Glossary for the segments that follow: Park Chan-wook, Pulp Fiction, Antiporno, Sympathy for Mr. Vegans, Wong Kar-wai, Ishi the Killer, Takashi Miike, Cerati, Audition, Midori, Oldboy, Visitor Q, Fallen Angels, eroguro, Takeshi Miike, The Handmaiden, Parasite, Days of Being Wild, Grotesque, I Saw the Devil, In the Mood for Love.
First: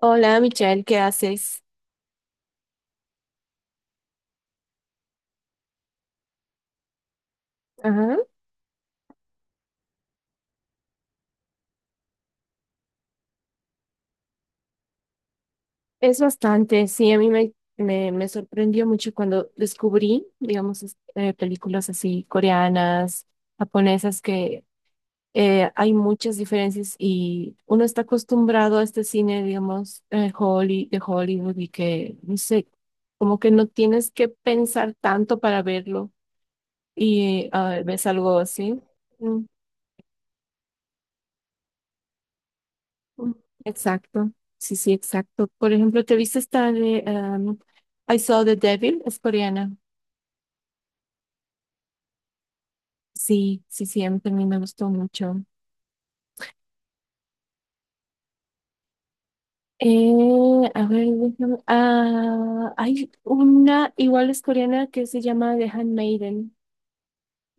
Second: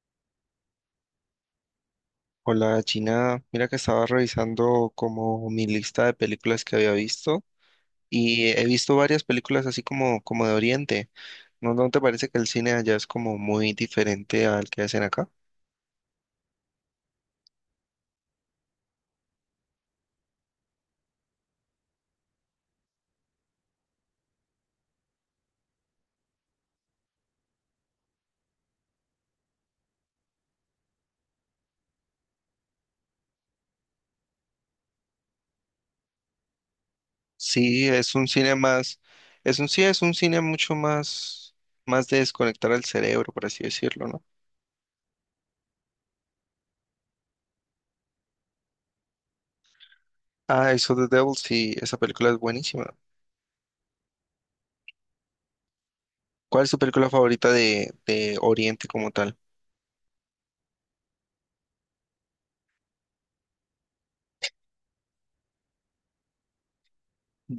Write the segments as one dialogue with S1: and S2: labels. S1: Hola, Michelle, ¿qué haces?
S2: Hola Gina, mira que estaba revisando como mi lista de películas que había visto
S1: Ajá,
S2: y he visto varias películas así como, como de Oriente. ¿No te parece que el cine allá es como muy diferente al que hacen acá?
S1: es bastante, sí, a mí me sorprendió mucho cuando descubrí, digamos, películas así coreanas, japonesas, que hay muchas diferencias y uno está acostumbrado a este cine, digamos, de Hollywood y que, no sé, como que no tienes que pensar tanto para verlo y
S2: Sí,
S1: ves
S2: es un
S1: algo
S2: cine
S1: así.
S2: más, es un sí, es un cine mucho más, más de desconectar el
S1: Mm.
S2: cerebro, por así decirlo, ¿no?
S1: Exacto, sí, sí, exacto. Por ejemplo, ¿te viste esta de I Saw the Devil? Es coreana.
S2: Ah, eso The Devil, sí, esa película es buenísima.
S1: Sí, sí, sí, a mí también me gustó mucho.
S2: ¿Cuál es tu película favorita de Oriente como tal?
S1: A ver, déjame. Ah, hay una igual es coreana que se llama The Handmaiden.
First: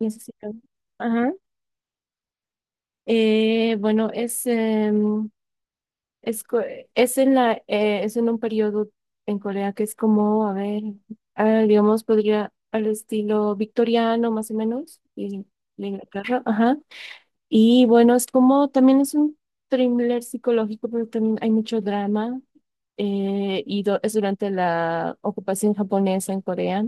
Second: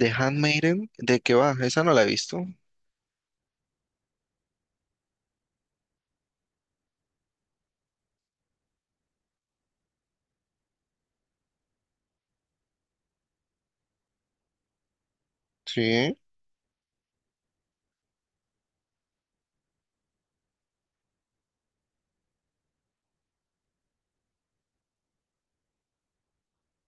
S1: No sé si la-
S2: Handmaiden, ¿de
S1: ajá.
S2: qué va? Esa no la he visto.
S1: Bueno, Es, co- es en es en un periodo en Corea que es como, a ver, ah, digamos, podría al estilo victoriano más o menos, y de
S2: Sí,
S1: Inglaterra, ajá. Y bueno, es como, también es un thriller psicológico, pero también hay mucho drama, es durante la ocupación japonesa en Corea.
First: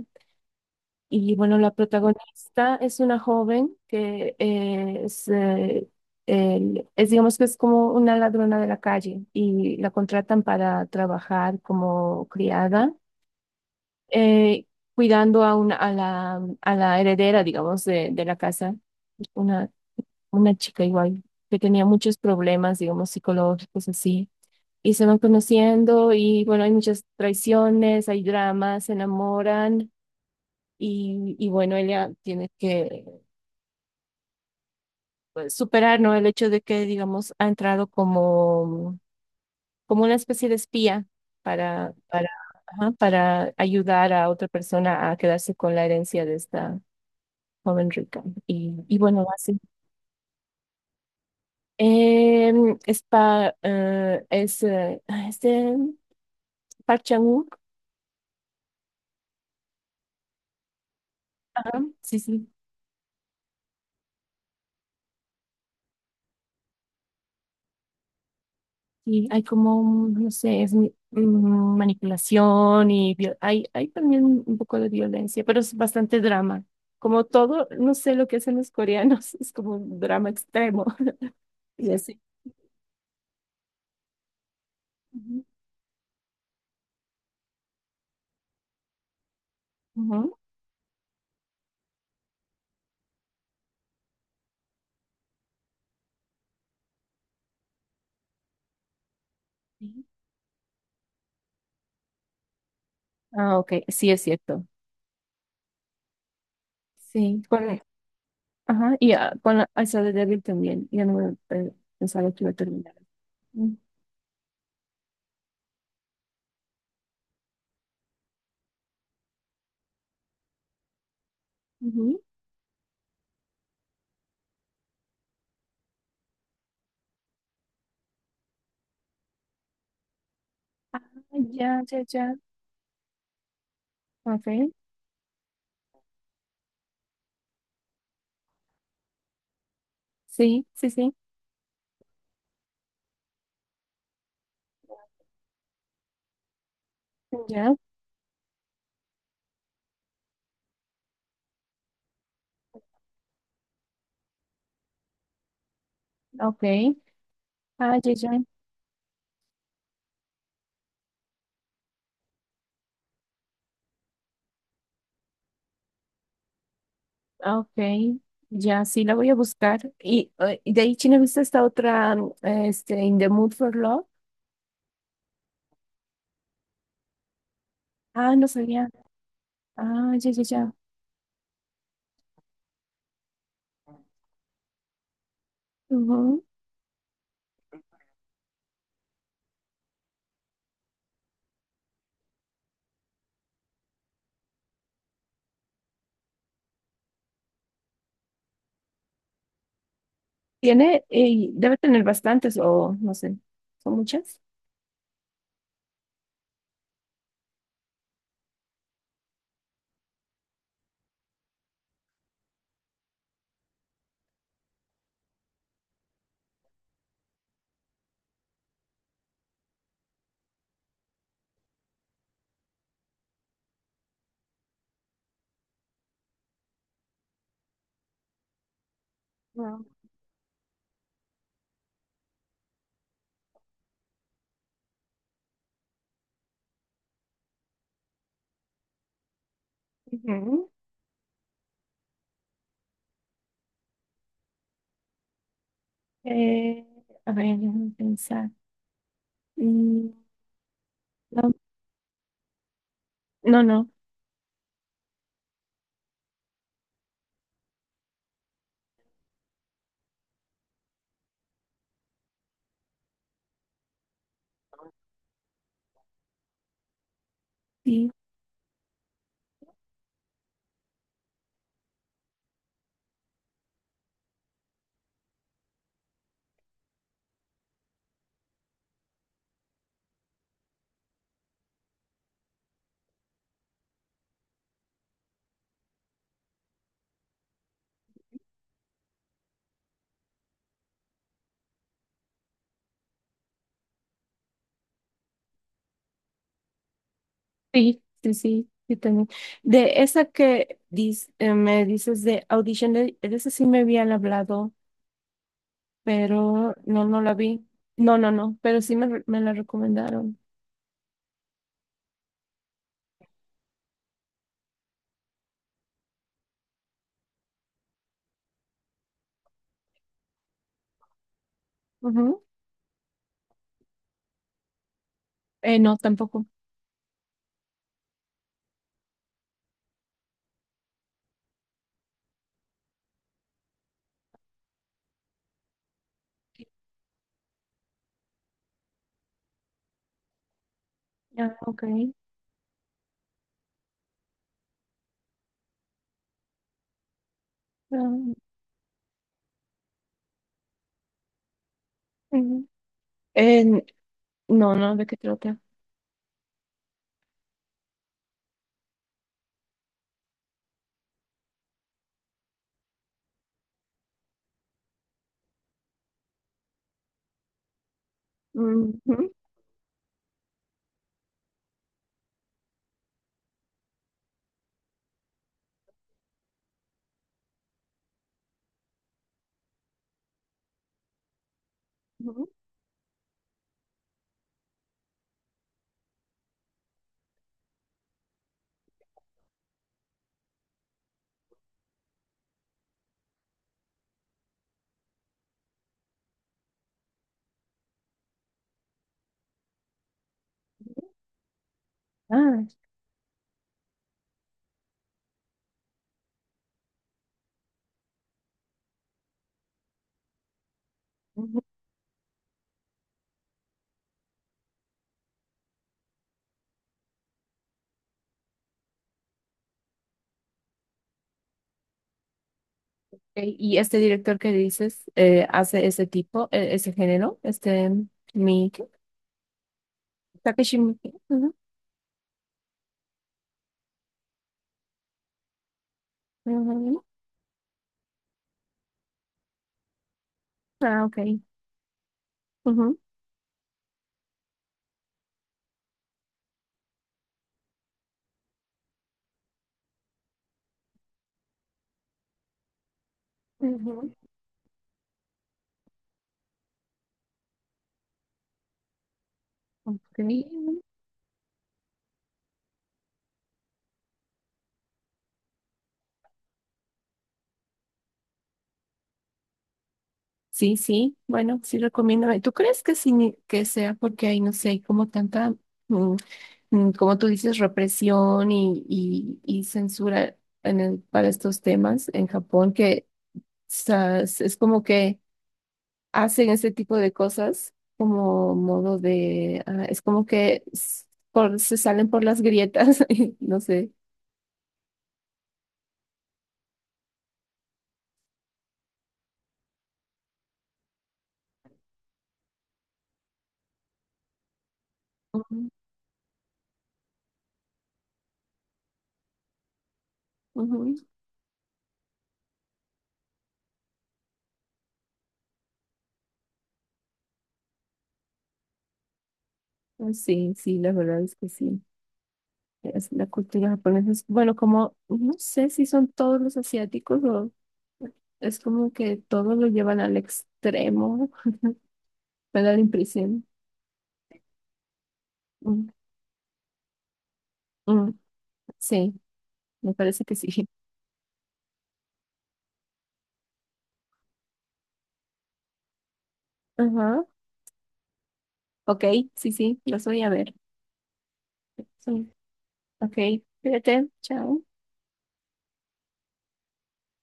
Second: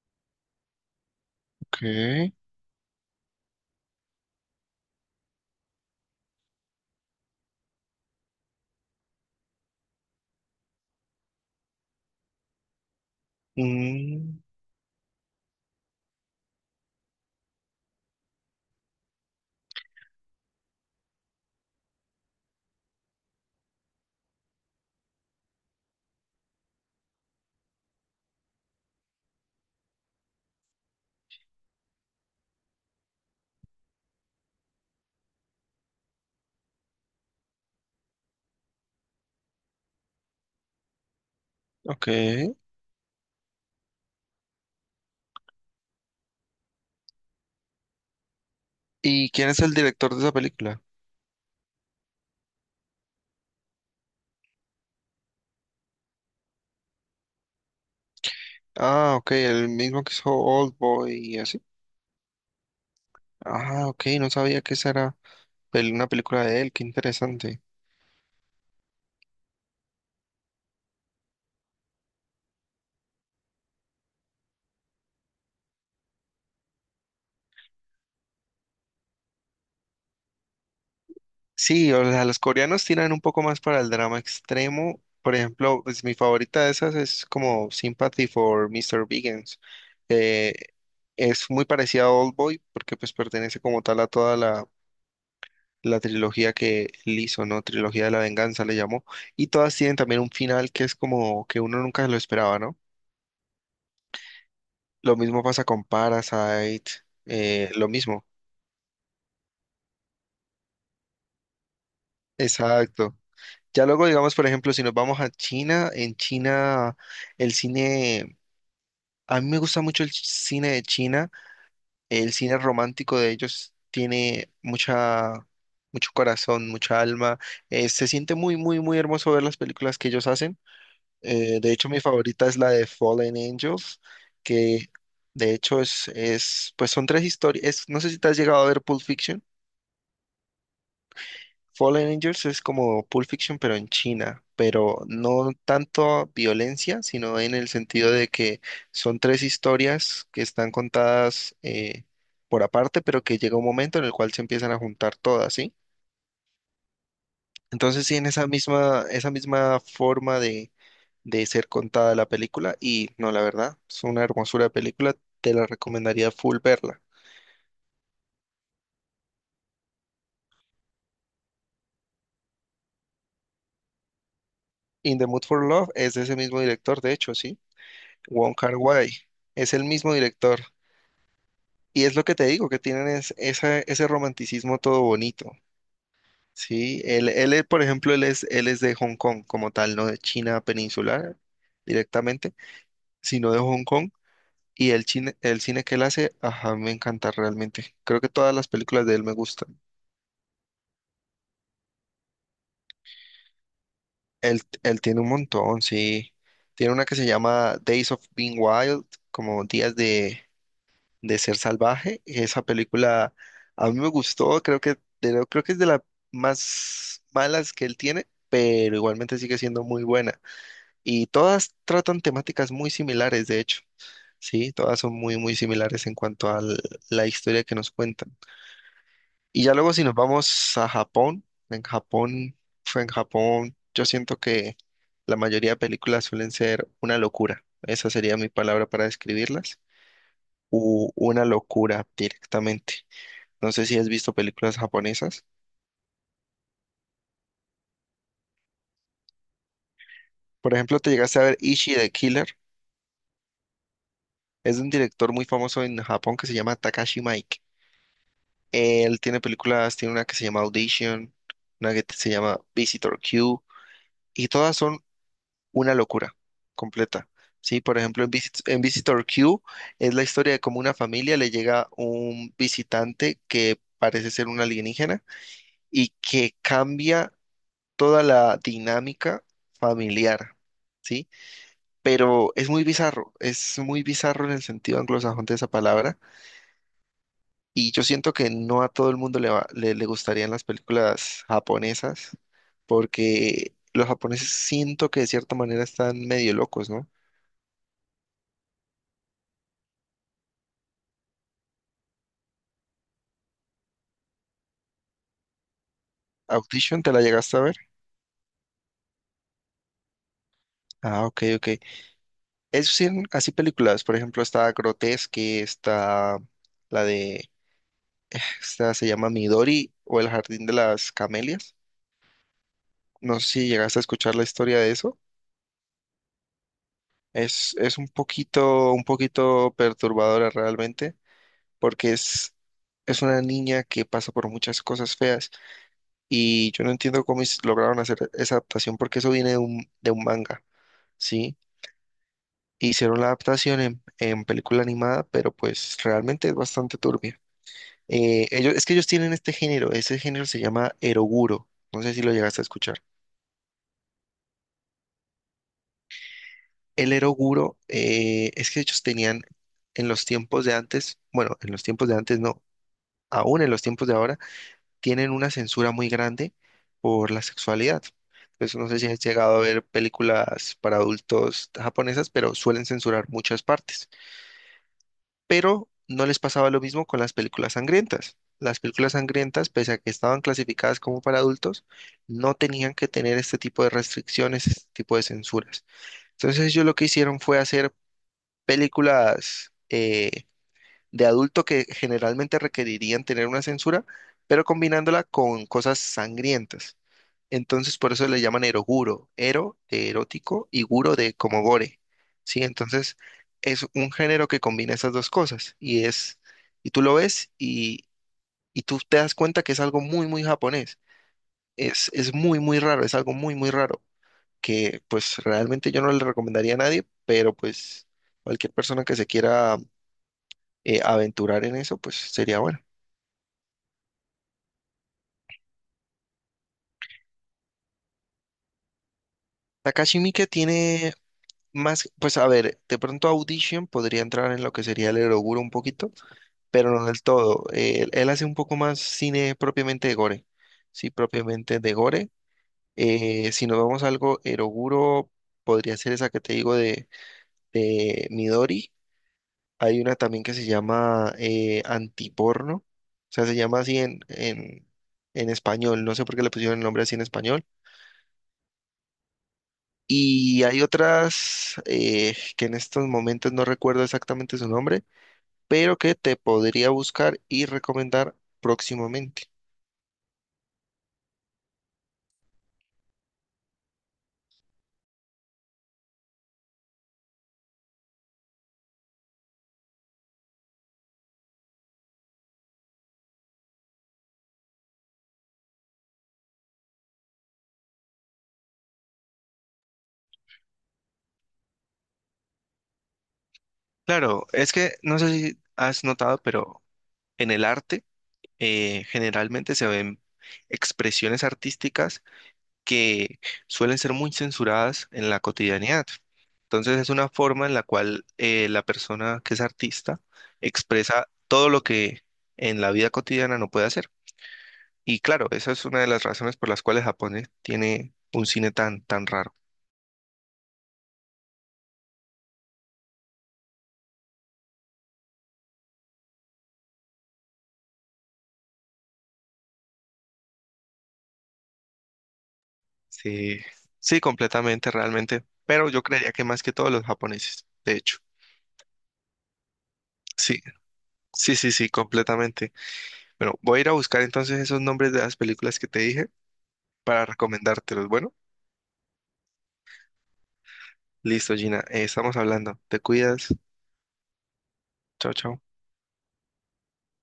S1: Y bueno, la
S2: ok.
S1: protagonista es una joven que es, digamos que es como una ladrona de la calle y la contratan para trabajar como criada,
S2: Mm,
S1: eh, cuidando a la heredera, digamos, de la casa, una, una chica igual que tenía muchos problemas, digamos, psicológicos así. Y se van conociendo y bueno, hay muchas traiciones, hay dramas, se enamoran. Y bueno, ella tiene que pues, superar, ¿no? El hecho de que, digamos, ha entrado como, como una especie de espía para,
S2: ok.
S1: para, ajá, para ayudar a otra persona a quedarse con la herencia de esta joven rica. Y bueno,
S2: ¿Y quién
S1: así.
S2: es el director de esa película?
S1: Em, es, pa, es este, Park Chan-wook,
S2: Ah, ok, el mismo que hizo Oldboy y así.
S1: ajá, sí, sí.
S2: Ah, ok, no sabía que esa era una película de él, qué interesante.
S1: Sí, hay como, un, no sé, manipulación y hay, hay también un poco de violencia, pero es bastante drama. Como todo, no sé lo que hacen los coreanos, es como un drama extremo. Y
S2: Sí, o
S1: así.
S2: sea, los coreanos tiran un poco más para el drama extremo. Por
S1: Ujú,
S2: ejemplo, pues, mi favorita de esas es como Sympathy for Mr. Vegans.
S1: ujú.
S2: Eh, es muy parecida a Oldboy porque pues pertenece como tal a toda la la trilogía que él hizo, ¿no? Trilogía de la venganza le llamó. Y todas tienen
S1: Sí.
S2: también un final que es como que uno nunca lo esperaba, ¿no?
S1: Ah, ok, sí es cierto.
S2: Lo mismo pasa con Parasite,
S1: Sí. Con,
S2: lo mismo.
S1: ajá, y ah, con la, esa de Devil también, ya no me pe- pensaba que iba a terminar.
S2: Exacto.
S1: Mm,
S2: Ya luego, digamos, por ejemplo, si nos vamos a China, en China el cine, a mí me gusta mucho el cine de China,
S1: ujú.
S2: el cine romántico de ellos tiene mucha, mucho corazón, mucha alma, se siente muy, muy, muy hermoso ver las películas que ellos hacen.
S1: Ah,
S2: De
S1: ya,
S2: hecho, mi
S1: ya, ya.
S2: favorita es la de Fallen Angels,
S1: Ok,
S2: que de hecho es pues son tres historias. No sé si te has llegado a ver Pulp Fiction.
S1: sí, sí, sí,
S2: Fallen Angels es como Pulp Fiction, pero en China, pero no tanto violencia, sino en el
S1: ya,
S2: sentido de que son tres historias que están contadas por aparte, pero que llega un momento en el cual se empiezan a juntar todas, ¿sí?
S1: ok. Ah,
S2: Entonces
S1: ya,
S2: sí en
S1: ya.
S2: esa misma forma de ser contada la película y no, la verdad, es una hermosura de película, te la recomendaría full verla.
S1: Ah, ok, ya sí la voy a buscar. Y de ahí, China, ¿viste esta otra, In the Mood for Love?
S2: In the Mood for Love es de ese mismo director, de hecho, sí,
S1: Ah, no
S2: Wong
S1: sabía.
S2: Kar-wai, es el mismo
S1: Ah, ya, ya,
S2: director.
S1: ya.
S2: Y es lo que te digo, que tienen es, ese romanticismo todo bonito,
S1: Ujú.
S2: ¿sí? Él, por ejemplo, él es de Hong Kong como tal, no de China peninsular directamente, sino de Hong Kong. Y el cine que él hace, ajá, me encanta realmente. Creo que todas las películas de él me gustan.
S1: Tiene, debe tener bastantes o no sé, ¿son muchas?
S2: Él tiene un montón, sí. Tiene una que se llama Days of Being Wild, como Días de Ser Salvaje. Esa película a mí me gustó, creo que, creo que es de las más malas que él tiene, pero igualmente sigue siendo muy buena. Y todas tratan temáticas muy similares, de hecho. Sí, todas son muy, muy similares en cuanto a la historia que nos cuentan. Y ya
S1: No.
S2: luego si nos vamos a Japón, en Japón, fue en Japón, yo siento que la mayoría de películas suelen ser una locura. Esa sería mi palabra para describirlas.
S1: Ujú.
S2: U una locura directamente. No sé si has visto películas japonesas.
S1: Eh, a ver, déjame pensar. Mm,
S2: Por ejemplo, te llegaste a
S1: no,
S2: ver Ishi the Killer.
S1: no, no,
S2: Es de un director muy famoso en Japón que se llama Takashi Miike. Él tiene películas, tiene una que se llama Audition, una que se llama Visitor Q, y todas son una locura completa. Sí, por
S1: sí,
S2: ejemplo, en Visitor Q es la historia de cómo una familia le llega un visitante que parece ser un alienígena y que cambia toda la dinámica familiar, ¿sí? Pero es muy bizarro en el sentido anglosajón de esa palabra y yo siento que no a todo el mundo le gustarían las películas japonesas porque los japoneses siento que de cierta manera están medio locos, no.
S1: sí, sí, sí, sí tenía. De esa que dis- me dices de Audition, de esa sí me habían hablado, pero
S2: Audition,
S1: no,
S2: ¿te
S1: no
S2: la
S1: la
S2: llegaste a
S1: vi.
S2: ver?
S1: No, no, no, pero sí me la recomendaron.
S2: Ah, ok, ok. Es sí, así películas, por ejemplo, está Grotesque, está la de, esta se llama Midori o El Jardín de las Camelias.
S1: Ujú.
S2: No sé si llegaste a escuchar la historia de eso.
S1: No, tampoco.
S2: Es un poquito perturbadora realmente, porque es una niña que pasa por muchas cosas feas y yo no entiendo cómo lograron hacer esa adaptación porque eso viene de un manga,
S1: Ah,
S2: ¿sí?
S1: ok.
S2: Hicieron la adaptación en película animada, pero pues realmente es bastante turbia.
S1: Ah,
S2: Ellos, es que ellos tienen este género, ese género se llama eroguro, no sé si lo llegaste a
S1: ujú.
S2: escuchar.
S1: En no, no, ¿de qué trata?
S2: El eroguro es que ellos tenían en los tiempos de antes, bueno, en los tiempos de antes no, aún en los tiempos de ahora, tienen una censura muy grande por la sexualidad. Entonces, no
S1: Ujú,
S2: sé si has llegado a ver películas para adultos japonesas, pero suelen censurar muchas partes. Pero no les pasaba lo mismo con las películas sangrientas. Las películas sangrientas, pese a que estaban clasificadas como para adultos,
S1: ujú.
S2: no tenían que tener este tipo de restricciones, este tipo de censuras. Entonces ellos lo que hicieron fue hacer películas de adulto que generalmente requerirían tener una censura, pero combinándola con cosas sangrientas. Entonces, por eso le llaman eroguro, ero de erótico y guro de como gore. Sí,
S1: Ah,
S2: entonces es un género que combina esas dos cosas y es y tú lo ves y tú te das cuenta que es algo muy muy japonés.
S1: ujú.
S2: Es muy muy raro, es algo muy muy raro que pues realmente yo no le recomendaría a nadie, pero pues cualquier persona que se quiera aventurar en eso, pues sería bueno.
S1: Ok. Y este director que dices hace ese tipo, ese género, este mi ¿qué?
S2: Takashi Miike
S1: Takeshi Miike.
S2: tiene
S1: Ujú,
S2: más, pues a ver, de pronto Audition podría entrar en lo que sería el Eroguro un poquito, pero
S1: ujú.
S2: no del todo. Él, él hace un poco más cine propiamente de gore,
S1: Ah,
S2: sí,
S1: ok.
S2: propiamente de gore.
S1: Ujú,
S2: Si nos vamos a algo, Eroguro podría ser esa que te digo de Midori. Hay una también que se llama Antiporno, o sea, se llama así
S1: ujú.
S2: en español, no sé por qué le pusieron el nombre así en español.
S1: Ok.
S2: Y hay otras que en estos momentos no recuerdo exactamente su nombre, pero que te podría buscar y recomendar próximamente.
S1: Sí, sí, bueno, sí recomiendo. ¿Tú crees que sí, que sea porque hay, no sé, como tanta, mm, mm, como tú dices, represión y censura para estos temas en Japón, que o sea, es como que hacen ese tipo de cosas como modo de, ah, es como que s- por, se salen por las grietas, no sé.
S2: Claro, es que no sé si has notado, pero en el arte generalmente se ven expresiones artísticas que suelen ser muy censuradas en la
S1: Ujú,
S2: cotidianidad. Entonces es una forma en la cual la persona que es artista
S1: ujú.
S2: expresa todo lo que en la vida cotidiana no puede hacer. Y claro, esa es una de las razones por las cuales Japón tiene un cine tan, tan raro.
S1: Ah, sí, sí, la verdad es que sí. Es la cultura japonesa es, bueno, como no sé si son todos los asiáticos o es como que todos lo llevan al extremo, me da la impresión.
S2: Sí, sí, completamente, realmente.
S1: Mm,
S2: Pero yo creería que más que todos los japoneses, de
S1: mm,
S2: hecho.
S1: sí, me parece que sí.
S2: Sí, sí, sí, sí, completamente. Bueno, voy a ir a buscar entonces esos nombres de las películas que te dije para
S1: Ajá,
S2: recomendártelos. Bueno,
S1: ok, sí, sí, lo voy a ver.
S2: listo, Gina,
S1: Sí,
S2: estamos hablando. Te
S1: ok,
S2: cuidas.
S1: cuídate, chao.
S2: Chao, chao.